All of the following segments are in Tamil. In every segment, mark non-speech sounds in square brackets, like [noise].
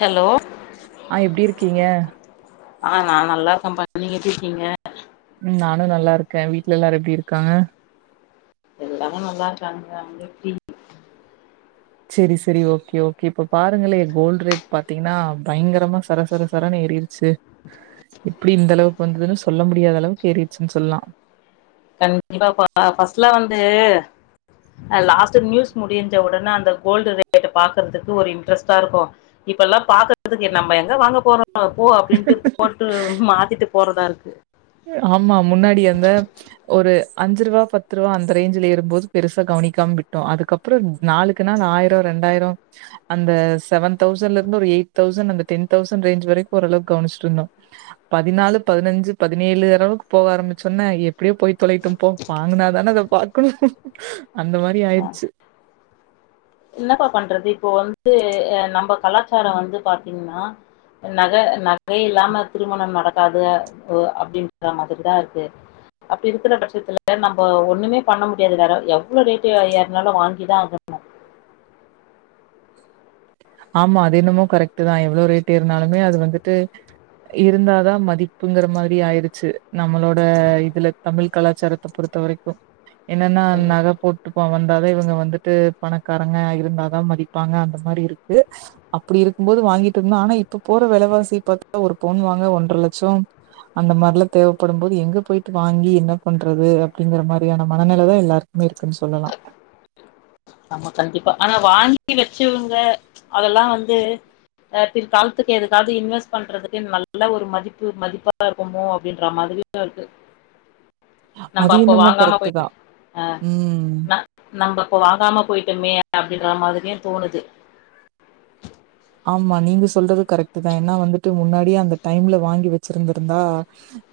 ஹலோ ஆ எப்டி இருக்கீங்க ஆ நா நல்லா இருக்கபா நீங்க எப்டி இருக்கீங்க ம் நானும் நல்லா இருக்க வீட்ல எல்லாரும் எப்டி இருக்காங்க எல்லாரும் நல்லா இருக்காங்க கா நீங்க எப்டி சேரி சேரி ஓகே ஓகே இப்போ பாருங்கலே கோல்டு் ரேட் பாத்தீங்கனா பயங்கரமா சர சர சரனு ஏரி சி எப்டி இந்த அளவுக்கு வந்ததுனு சொல்ல முடியாத அளவுக்கு ஏறிடுச்சுனு சொல்லலாம் கண்டிப்பா பா ஃபஸ்ட்ல வந்து அ லாஸ்ட்டா நியூஸ் முடிஞ்ச உடனே அந்த கோல்டு ரேட்ட பாக்குறதுக்கு ஒரு இன்ட்ரெஸ்ட்டா இருக்கும் இப்பெல்லா பாக்குறதுக்கு நம்ம எங்க வாங்க போறோம் போ அப்டின்ட்டு போட்டு மாத்திட்டு போறதா இருக்கு ஆமா முன்னாடி அந்த ஒரு அஞ்சுரூவா பத்துரூவா அந்த ரேஞ்சுல ஏறும் போது பெருசா கவனிக்காம விட்டோம் அதுக்கப் றம் நாளுக்கு நாள் ஆயிரம் ரெண்டாயிரம் அந்த செவன் தௌசண்ட்ல இருந்து ஒரு எயிட் தௌசண்ட் அந்த டென் தௌசண்ட் ரேஞ்ச் வரைக்கும் ஓரளவுக்கு கவனிச்சிட்டு இருந்தோம் பதினாலு பதினஞ்சு பதினேழு அளவுக்கு போக ஆரம்பிச்சோன எப்டியோ போய் தொலையட்டும் போ வாங்குனா தான அத பாக்கணும் அந்த மாரி அஹ் ஆயிருச்சு என்னப்பா பண்றது இப்போ வந்து நம்ப கலாச்சாரம் வந்து பாத்தீங்கனா நக நகை இல்லாம திருமணம் நடக்காது ஓ அப்டின்டாங்க அதுக்கு தா இருக்கு அப்டி இருக்குற பட்சத்துல நம்ப ஒண்ணுமே பண்ண முடியாது வேறம் எவ்ளோ ரேட்டு ஏருனாலும் வாங்கி தா ஆகனும் ஆமா அது இன்னமும் கரெக்ட் தான் எவ்ளோ ரேட்டு் ஏருனாலுமே அது வந்துட்டு இருந்தாதா மதிப்புங்குற மாரி ஆயிருச்சு நம்மளோட இதுல தமிழ் கலாச்சாரத்த பொறுத்த வரைக்கும் என்னன்னா ஆகணும் நகை போ ப்ப வந்தாவே இவங்க வந்துட்டு பணக்காரங்க இருந்தாதான் மதிப்பாங்க அந்த மாரி இருக்கு அப்படி இருக்கும் போது வாங்கிட்டு இருந்தோ ஆனா இப்ப போற விலைவாசி பாத்தா ஒரு பவுன் வாங்க ஒன்ற லட்சம் அந்த மாரிலாம் தேவைப்படும் போது எங்க போயிட்டு வாங்கி என்ன பண்றது அப்படிங்கிற மாரியான மனநிலைதான் எல்லாருக்கும் இருக்குன்னு சொல்லலாம் ஆமா கண்டிப்பா ஆனா வாங்கி வச்சவங்க அதெல்லாம் வந்து பிற்காலத்துக்கு எதுக்காவது இன்வெஸ்ட் பண்றதுக்கு நல்ல மதிப்பு மதிப்பா இரு கும்மோ அப்டின்றறா மாதுரியா இருக்கு அது என்னமோ வாங்காம கரெக்ட்டுதா ம் நம்ப அப்ப வாங்காம பொய்ட்டோமே அப்டின்றா மாதுரியு தோணுது ஆமா நீங்க சொல்றது கரெக்ட் தா ஏன்னா வந்துட்டு முன்னாடியே அந்த டைம்ல வாங்கி வச்சிருந்துருந்தா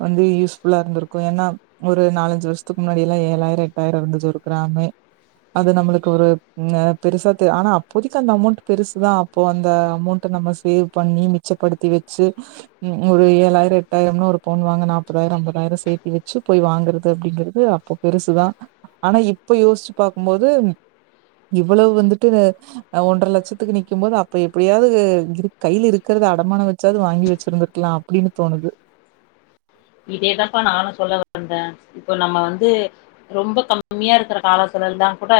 வந்து யூஸ்ஃபுல்லா இருந்துருக்கு ஏன்னா ஒரு நாலஞ்சு வர்ஷத்துக்கு முன்னாடி எல்லா ஏழாயிர எட்டாயிர இர்ந்துச்சு கிராமே அது நம்மளுக்கு ஒரு ந பெருசா தெ ஆனா அப்போதிக்கு அந்த அமோண்ட் பெருசுதா அப்போ அந் த அமௌண்ட்டு நம்ம சேவ் பண்ணி மிச்சப்படுத்தி வெச்சு ம் ஒரு ஏழாயிர எட்டாயிரம்னா ஒரு பவுன் வாங்க நாப்பதாயர ஐம்பதாயர சேத்தி வச்சு பொய் வாங்குறது அப்டின்றது அப்போ பெருசுதா ஆனா இப்ப யோஸ்ச்சி பாக்குமோது இவ்வளவ் வந்துட்டு அ ஒன்ற லட்சத்துக் நிக்கிகும்போது அப் இப்ப எப்புடியாவுது இரு கைல இருக்குறத அடமான வச்சாவ்து வாங்கி வச்சிருந்துருக்லா அப்டின்னு தோணுது இதேதாம்ப்பா நானு சொல்ல வந்த இப்போ நம்ம வந்து ரொம்ப கம்மியா இருக்குற காலத்துலந்தா குட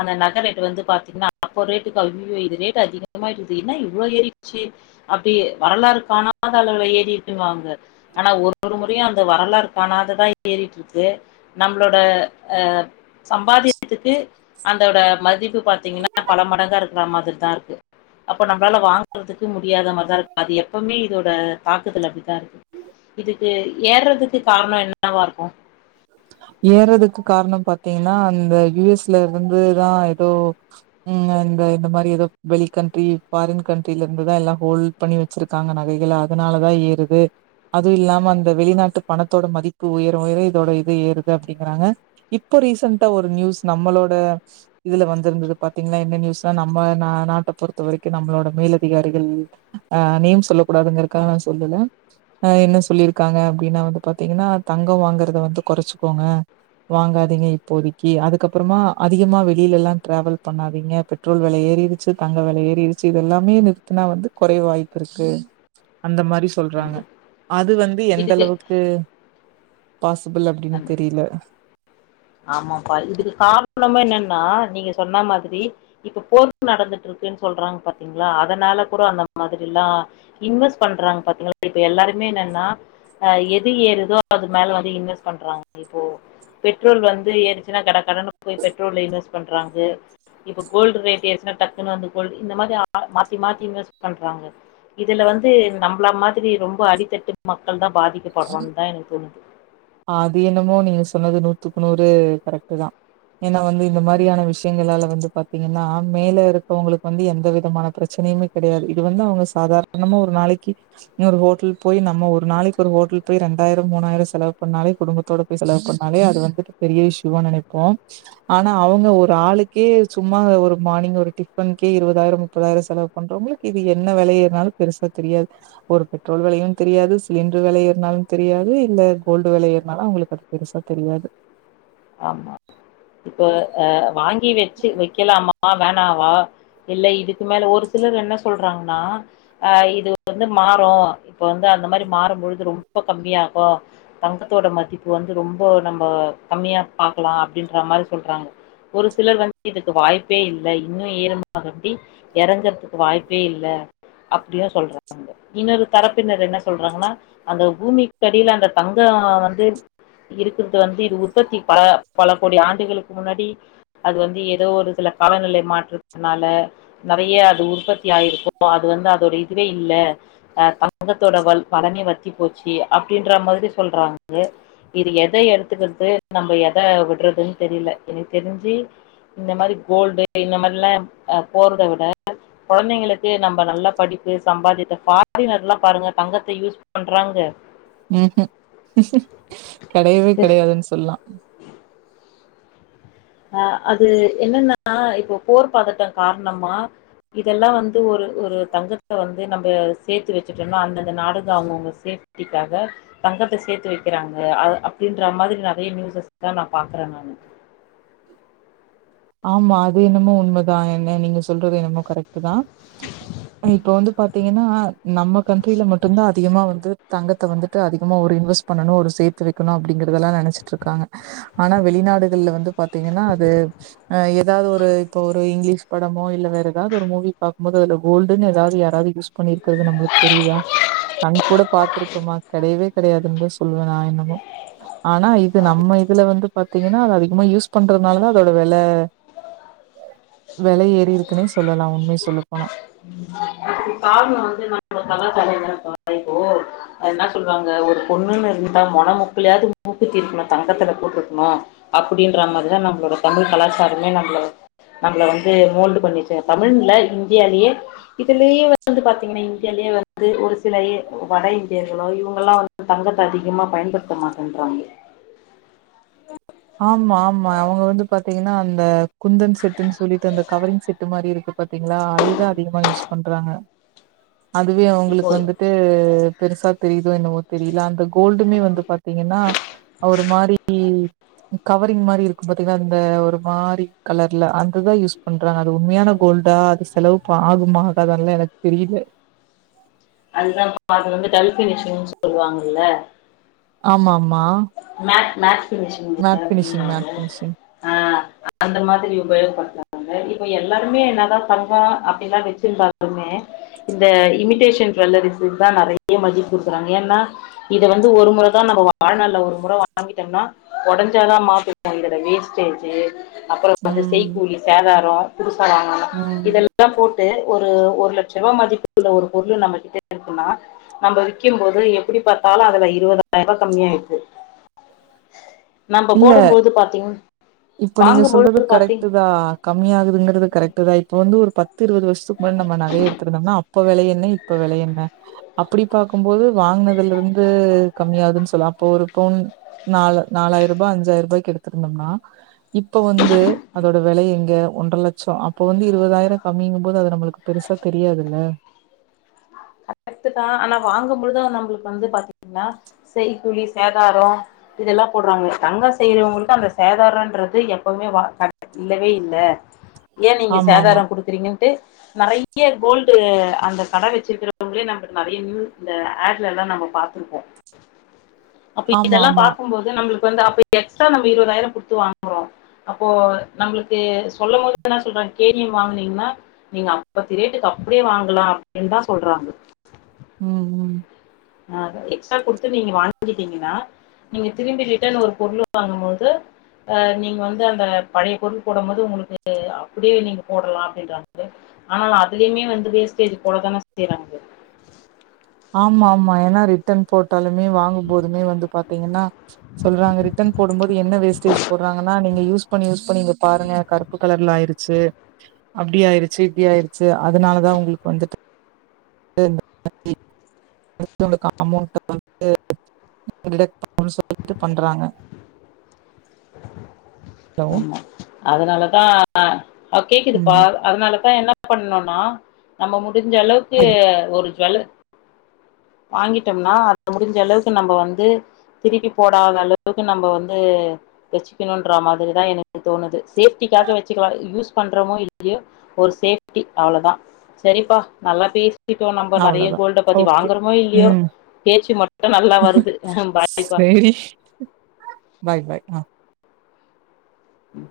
அந்த நக ரேட்டு வந்து பாத்தீங்ன்னா அப்போ ரேட்டுக்கு ஐயுயோ இது ரேட் அதிகமாயிட்டுது என்ன இவ்ளோ ஏறிட்ச்சு அப்டி வரலாறுக்கானாத அளவுல ஏறிட்டுன்னுவாங்க ஆனா ஒரு ஒரு முறயு அந்த வரலாறு காணாததா ஏறிட்ருக்கு நம்ளோட அ சம்பாதியத்துக்கு அந்தோட மதிப்பு பாத்தீங்ன்னா பல மடங்கா இருக்குறா மாதுர்தா இருக்கு அப்ப நம்ப்ளால வாங்குற்துக்கு முடியாத மார்தா இருக்கு அது எப்பவுமே இதோட தாக்குதல் அப்டித்தா இருக்கு இதுக்கு ஏற்றதுக்கு கார்ணோ என்னவா இருக்கு ஏறதுக்கு காணோ பாத்தீங்கன்னா அந்த யுஎஸ்ல இருந்துதா எதோ உ இந்த இந்த மாரி எதோ வெளி கண்ட்ரி ஃபாரின் கண்ட்ரில இருந்துதா எல்லா ஹோல் பண்ணி வச்சிருக்காங்க நகைகள அதனாலதா ஏறுது அது இல்லாம அந்த வெளிநாட்டு பணத்தோட மதிப்பு உயர உயர இதோட து ஏறுது அப்டிங்குறாங்க இப்ப ரீசண்டா ஒரு நியூஸ் நம்மளோட இதுல வந்துருந்துது பாத்தீங்ன்னா என்ன நியூஸ்னா நம்ம நா நாட்ட பொறுத்த வரிக்கு நம்புளோட மேல் அதிகாரிகள் ஆ நேம் சொல்ல கூடாதுங்ற்ரக்கா நா சொல்லுல அ என்ன சொல்லிருக்காங்க அப்டின்னா வந்து பாத்தீங்கன்னா தங்கோ வாங்கற்த வந்து கொறச்சுக்கோங்க வாங்காதீங்க இப்போதிக்கு அதுக்கப்றமா அதிகமா வெளியிலல்லா ட்ரேவல் பண்ணாதீங்க பெட் ட்ரோல் வெல ஏறிறுச்சு தங்க வெல ஏறிறுச்சு இதெல்லாமே நிற்த்துனா வந்து கொறைய் வாய்ப்புருக்கு அந்த மாரி சொல்றாங்க கண்டிப்பா அது வந்து இதுக்கு எந்தளவுக்கு பில் அப்டின் நன்றி தெரிய்ல ஆமாப்பா இதுக்கு கார்ணம் என்னன்னா நீங்க சொன்னா மாதுரி இப்ப போர் நடந்துட்ருக்குன் சொல்றாங் பாத்தீங்ளா அதனால கூட அந்த மாதுரில்லா இன்வஸ் பண்றீங் பாத்தீங்களா இப்ப எல்லாருமே என்னன்னா அஹ எது ஏறுதோ அது மேல வந்து இன்வெஸ்ட் பண்றாங் இப்போ ட்ரோல் வந்து ஏறுச்சினா கட கடகடன்னு போய் பெட்ரோல்ல ஈன்வெஸ் பண்றாங்கு இப்ப கோல்டு ரேட்டு எரிசுனா டக்குனு வந்த கோல்டு இந்த மாரி ஆ மாத்தி மாத்தி இன்வெஸ் பண்றாங்க இதுல வந்து நம்ப்ள மாதிரி ரொம்ப அடித்தட்டு மக்கள் தா பாதிக்கப்பட்றோன்தா எனக்கு தோணுது அது என்னமோ நீங்க சொன்னது நூத்துக்கு நூறு கரெக்ட்டுதா ஏன்னா வந்து இந்த மாரியான விஷ்யங்களால வந்து பாத்தீங்கன்னா மேல இருக்கவ்ங்களுக்கு வந்து எந்த விதமான பிரச்சனையுமே கெடையாது இது வந்து அவ்ங்க சாதார்ணமா ஒரு நாளைக்கி இன்ன ஒரு ஹோட்டல் போய் நம்ம ஒரு நாளைக் ஒரு ஹோட்டல் போய் ரெண்டாயர மூணாயர செலவ் பொண்ணாலே குடும்பத்தோட போய் செலவு பண்ணனாலே அது வந்துட்டு பெரிய இஷ்ஷுவா நெனைப்போ ஆனா அவங்க ஒரு ஆளுக்கே சும்மா ஒரு மார்னிங் ஒரு டிஃபன்கே இருவதாயர முப்பதாயர செலவ் பண்றவங்களுக்கு இது என்ன வெலை ஏறுனாலு பெருசா தெரியாது ஒரு பெட்ரோல் வெலையு தெரியாது சிலிண்டர் வெலை ஏறுனாலு தெரியாது இல்ல கோல்டு வெலை ஏறுனாலு அவுங்களுக்கு அது பெருசா தெரியாது ஆமா இப்ப அ வாங்கி வச்சு வைக்கலாமா வேணாவா இல்ல இதுக்கு மேல ஒரு சிலர் என்ன சொல்றாங்கன்னா அ இது வந்து மாறு இப்ப வந்து அந்த மாரி மாறம்பொழுது ரொம் ப கம்மியாகு தங்கத்தோட மதிப்பு வந்து ரொம்போ நம்ம கம்மியா ஆகலா அப்டின்ற மாரி சொல்றாங்க ஒரு சிலர் வந்து இதுக்கு வாய்ப்பே இல்ல இன்னு ஈரமாகண்டி எறங்கறதுக்கு வாய்ப்பே இல்ல அப்டியு சொல்றாங்க இன்னோரு தரப்பினர் என்ன சொல்றாங்கன்னா அந்த பூமி கடில அந்த தங்க வந்து இருக்கறது வந்து இது உற்பத்தி ப பல கோடி ஆண்டுகளுக்கு முன்னாடி அது வந்து ஏதோ ஒரு சில காலநிலை மாற்றத்துனால நெறையா அது உற்பத்தி ஆயிருக்கு அது வந்து அதோட இதுவே இல்ல அ தங்கத்தோட வள் வளமே வத்தி போச்சி அப்டின்ற மாதிரி சொல்றாய்ங்க இது எத எடுத்துக்கறது நம்ம எத விட்றதுன்னு தெரில எனக்கு தெருஞ்சு இந்த மாரி கோல்டு இந்த மாதிரிலா அ போறத விட கொழந்தைங்களுக்கு நம்ப நல்ல படிப்பு சம்பாதியத்த பார்டினர்ல்லா பாருங்க தங்கத்த யூஸ் பண்றாங்க ம்ஹூ கெடையவே கெடையாதுன் சொல்லா அ அது என்னனா இப்போ போர் பதட்டோ காரணமா இதல்லா வந்து ஒரு ஒரு தங்கத்த வந்து நம்ப சேத்து வச்சுட்டம்னா அந்தந்த நாடுக அவங்கவுங்க சேஃப் பிதாக தங்கத்த சேத்து வைக்கிறாங்க அ அப்டின்ற மாதிரி நெறைய நியூசஸ் தா நா பாக்குறே நானு ஆமா அது என்னமோ உண்மதா என்ன நீங்க சொல்றது என்னமோ கரெக்ட்டு தா இப்ப வந்து பாத் பாத்தீங்கன்னா நம்ம கண்ட்ரில மட்டுந்தா அதிகமா வந்து தங்கத்த வந்துட்டு அதிகமா ஒரு இன்வஸ்ட் பண்ணணு ஒரு சேத்து வைக்கணு அப்டிங்கறதல்லா நெனச்சுட்ருக்காங்க ஆனா வெளிநாடுகள்ல வந்து பாத்தீங்கன்னா அது அ எதாவது ஒரு இப்ப ஒரு இங்லீஷ் படமோ இல்ல வேற எதாவது ஒரு மூவி பாக்கும்போது அதுல கோல்டுன்னு ஏதாவது யாராவது யூஸ் பண்ணிருக்கறது நம்மளுக்கு தெரிதா கண் கூட பாத்துருக்கமா கெடையவே கெடையாதுன்தா சொல்வே நா என்னமோ ஆனா இது நம்ம இதுல வந்து பாத்தீங்கன்னா அது அதிகமா யூஸ் பண்றதுனாலதா அதோட வெல வெல ஏறிற்குன்னே சொல்லலா உண்மய சொல்ல போனா [unintelligible] அது காரணொ வந்து [unintelligible] என்னா சொல்றாங்க ஒரு பொண்ணுன்னு இருந்தா மொன மூக்குலயாவது மூக்குத்தி இருக்கணு தங்கத்துல போட்ருக்கணு அப்டின்ற மாரிதா நம்மளோட தமிழ் கலாச்சாரமே நம்மள வந்து நம்மள வந்து மோல்டு பண்ணி வச்சாங்க தமிழ்னு இல்ல இந்தியாலயே இதுலயை வந்து பாத்தீங்கன்னா இந்தியாலயே வந்து ஒரு சில எ வட இந் யுனு இவ்கல்லா வந்து தங்கத்த அதிகமா பயன்படுத்த மாட்டேன்றாங்க ஆமா ஆமா அவுங்க வந்து பாத்தீங்கன்னா அந்த குந்தன் செட்டுன்னு சொல்லிட்டு அந்த கவரிங் செட்டு மாரி இருக்கு பாத்தீங்களா அதேதா அதிகமா யூஸ் பண்றாங்க அதுவே இப்போ அவுங்களுக்கு வந்துட்டு பெருசா தெரியுதோ என்னவோ தெரியல அந்த கோல்டுமே வந்து பாத் தீங்கன்னா ஒரு மாரி கவரிங் மாரி இருக்கு பாத்தீங்களா அந்த ஒரு மாரி கலர்ல அதுதா யூஸ் பண்றாங்க அது உண்மையான கோல்டா செலவு ப ஆகுமா ஆகாதல்லா எனக்கு தெரியல அதுதான் பா அது வந்து டல்பினிஷினு சொல்லுவாங்கில்ல ஆமா ஆமா மேத் மேத் மேட்ஃபினிஷிங் மேட்ஃபினிஷிங் ஆ, அந்த மாரி உபயோகப்படுத்தலா இப்ப எல்லாருமே என்ன தா தங்கோ அப்படில்லா வச்சிருந்தாலமே இந்த இமிடேஷன் ஜுவள்ளரிசக்கு தா நறையா மதிப்பு குடுக்குறாங்க ஏன்னா இத வந்து ஒரு முறை தா நம்ம வாழ்னால்ல ஒரு முறை வாங்கிட்டோம்னா ஒடஞ்சாதா மாத்தனு இந்த வேஸ்டேஜு அப்புறோ வந்து செய்க்கூலி சேதாரோ புதுசா வாங்க உம் போட்டு ஒரு ஒரு லட்சோ ரூபா மதிப்பு உள்ள ஒரு பொருள் நம்ம மதி இருக்குனா நம்ம விக்கும் போது எப்படி பாத்தாலு அதுல இருபதாயிரூபா கம்மி ஆருயிச்சு இல்ல பாத்தீங் இப்ப நீங்க சொல்றது வாங்கும்பொழுது பாத்தீங் கரெக்ட்டு தா கம்மியாகுதுங்கிறது கரெக்ட் தா இப்போ வந்து ஒரு பத்து இருபது வருசதுக்கு முன்னாடி நம்ம நகைய எடுத்திருந்தோம்னா அப்ப வெலை என்ன இப்ப வெலை என்ன அப்படி பாக்கும்போது வாங்கினதுல இருந்து கம்மியாதுன்னு சொல்லலா அப்ப ஒரு பவுன் நாலு நாலாயிர ரூபா அஞ்சாயிரூபாய்க்கு எடுத்திருந்தோம்னா இப்ப வந்து அதோட வெலை எங்க ஒன்ற லட்சோ அப்ப வந்து இருபதாயிரோ கம்மிங்கும்போது அத நம்மளுக்கு பெருசா தெரியாதுல்ல கரெக்ட்டு தா ஆனா வாங்கும் போது நம்மளுக்கு வந்து பாத்தீங்கன்னா செய்க்கூலி சேதாரோ இதெல்லா போடுறாங்க தங்க செய்யறவங்களுக்கு அந்த சேதாரோன்றது எப்பவுமே வ த இல்லவே இல்ல ஏ நீங்க ஆமா ஆமா சேதாரோ குடுக்குறீங்கன்ட்டு நெறைய கோல்டு அந்த கடை வச்சிருக்கங்க அதுளேயே நம்மக்கு நறைய நியூஸ் இந்த ஆட்ஸ் எல்லா நம்ம பாத்திருப்போ அப்ப ஆமா இதெல்லா ஆமா பாக்கும்போது நம்மளுக்கு வந்து அப்ப எக்ஸ்ட்ரா நம்ம இருபதாயிரோ குடுத்து வாங்குறோ அப்போ நம்மளுக்கு சொல்லும் போது என்ன சொல்றாங்க கேடிஎம் வாங்குனீங்கன்னா நீங்க அப்ப திரேட்டுக்கு அப்படியே வாங்கலா அப்படின்னு தா சொல்றாங்க உம் ஆ எக்ஸ்ட்ரா கொடுத்து நீங்க வாங்கிட்டீங்கன்னா நீங்க திரும்பி ரிடன் ஒரு பொருள் வாங்கும் போது அ நீங்க வந்து அந்த பழைய பொருள் போடும் போது உங்களுக்கு அப்படியே நீங்க போடலா அப்படின்றாங்க ஆ அதுலயுமே வந்து வேஸ்டேஜ் போட தான செய்றாங்க ஆமா ஆமா ஏன்னா ரிட்டன் போட்டாலுமே வாங்கும் போதுமே வந்து பாத்தீங்கன்னா சொல்றாங்க ரிட்டன் போடும் போது என்ன வேஸ்டேஜ் போடுறாங்கன்னா நீங்க யூஸ் யூஸ் பண்ணி யூஸ் பண்ணி இங்க பாருங்க கருப்பு கலர்ல ஆயிருச்சு அப்டி ஆடுயிருச்சு இப்படி ஆயிருச்சு அதனால தா உங்களுக்கு வந்துட்டு த்தி ஜெஸ்ட்டு உங்களுக்கு அமௌன்ட் வண்ட்டு டிடக்கட் முழுசா வந்துட்டு பண்றாங்க ஹலோ ஆமா அதனாலதா அ கேக்குது பா ம் அதனால தா என்ன பண்ணுணா நம்ம முடிஞ்ச அளவுக்கு சரி ஒரு ஜுவல் வாங்கிட்டோம்னா அது முடிஞ்ச அளவுக்கு நம்ம வந்து திருப்பி போடாத அளவுக்கு நம்ம வந்து வெச்சுக்கணுன்ற மாதிரிதா எனக்கு தோணுது சேஃப்டிக்காக வெச்சுக்கலா யூஸ் பண்றமோ இல்லையோ ஒரு சேஃப்டி அவ்ளோதா செரிப்பா நல்லா பேசிட்டோ நம்ப நெறைய அவ்ளோதா கோல்ட பத்தி ஓகே வாங்குறோ மோ இல்லையோ ம் பேச்சு மட்டு நல்லா வருது அ பாய்ப்பா இரி பாய் பாய் ஆ ம்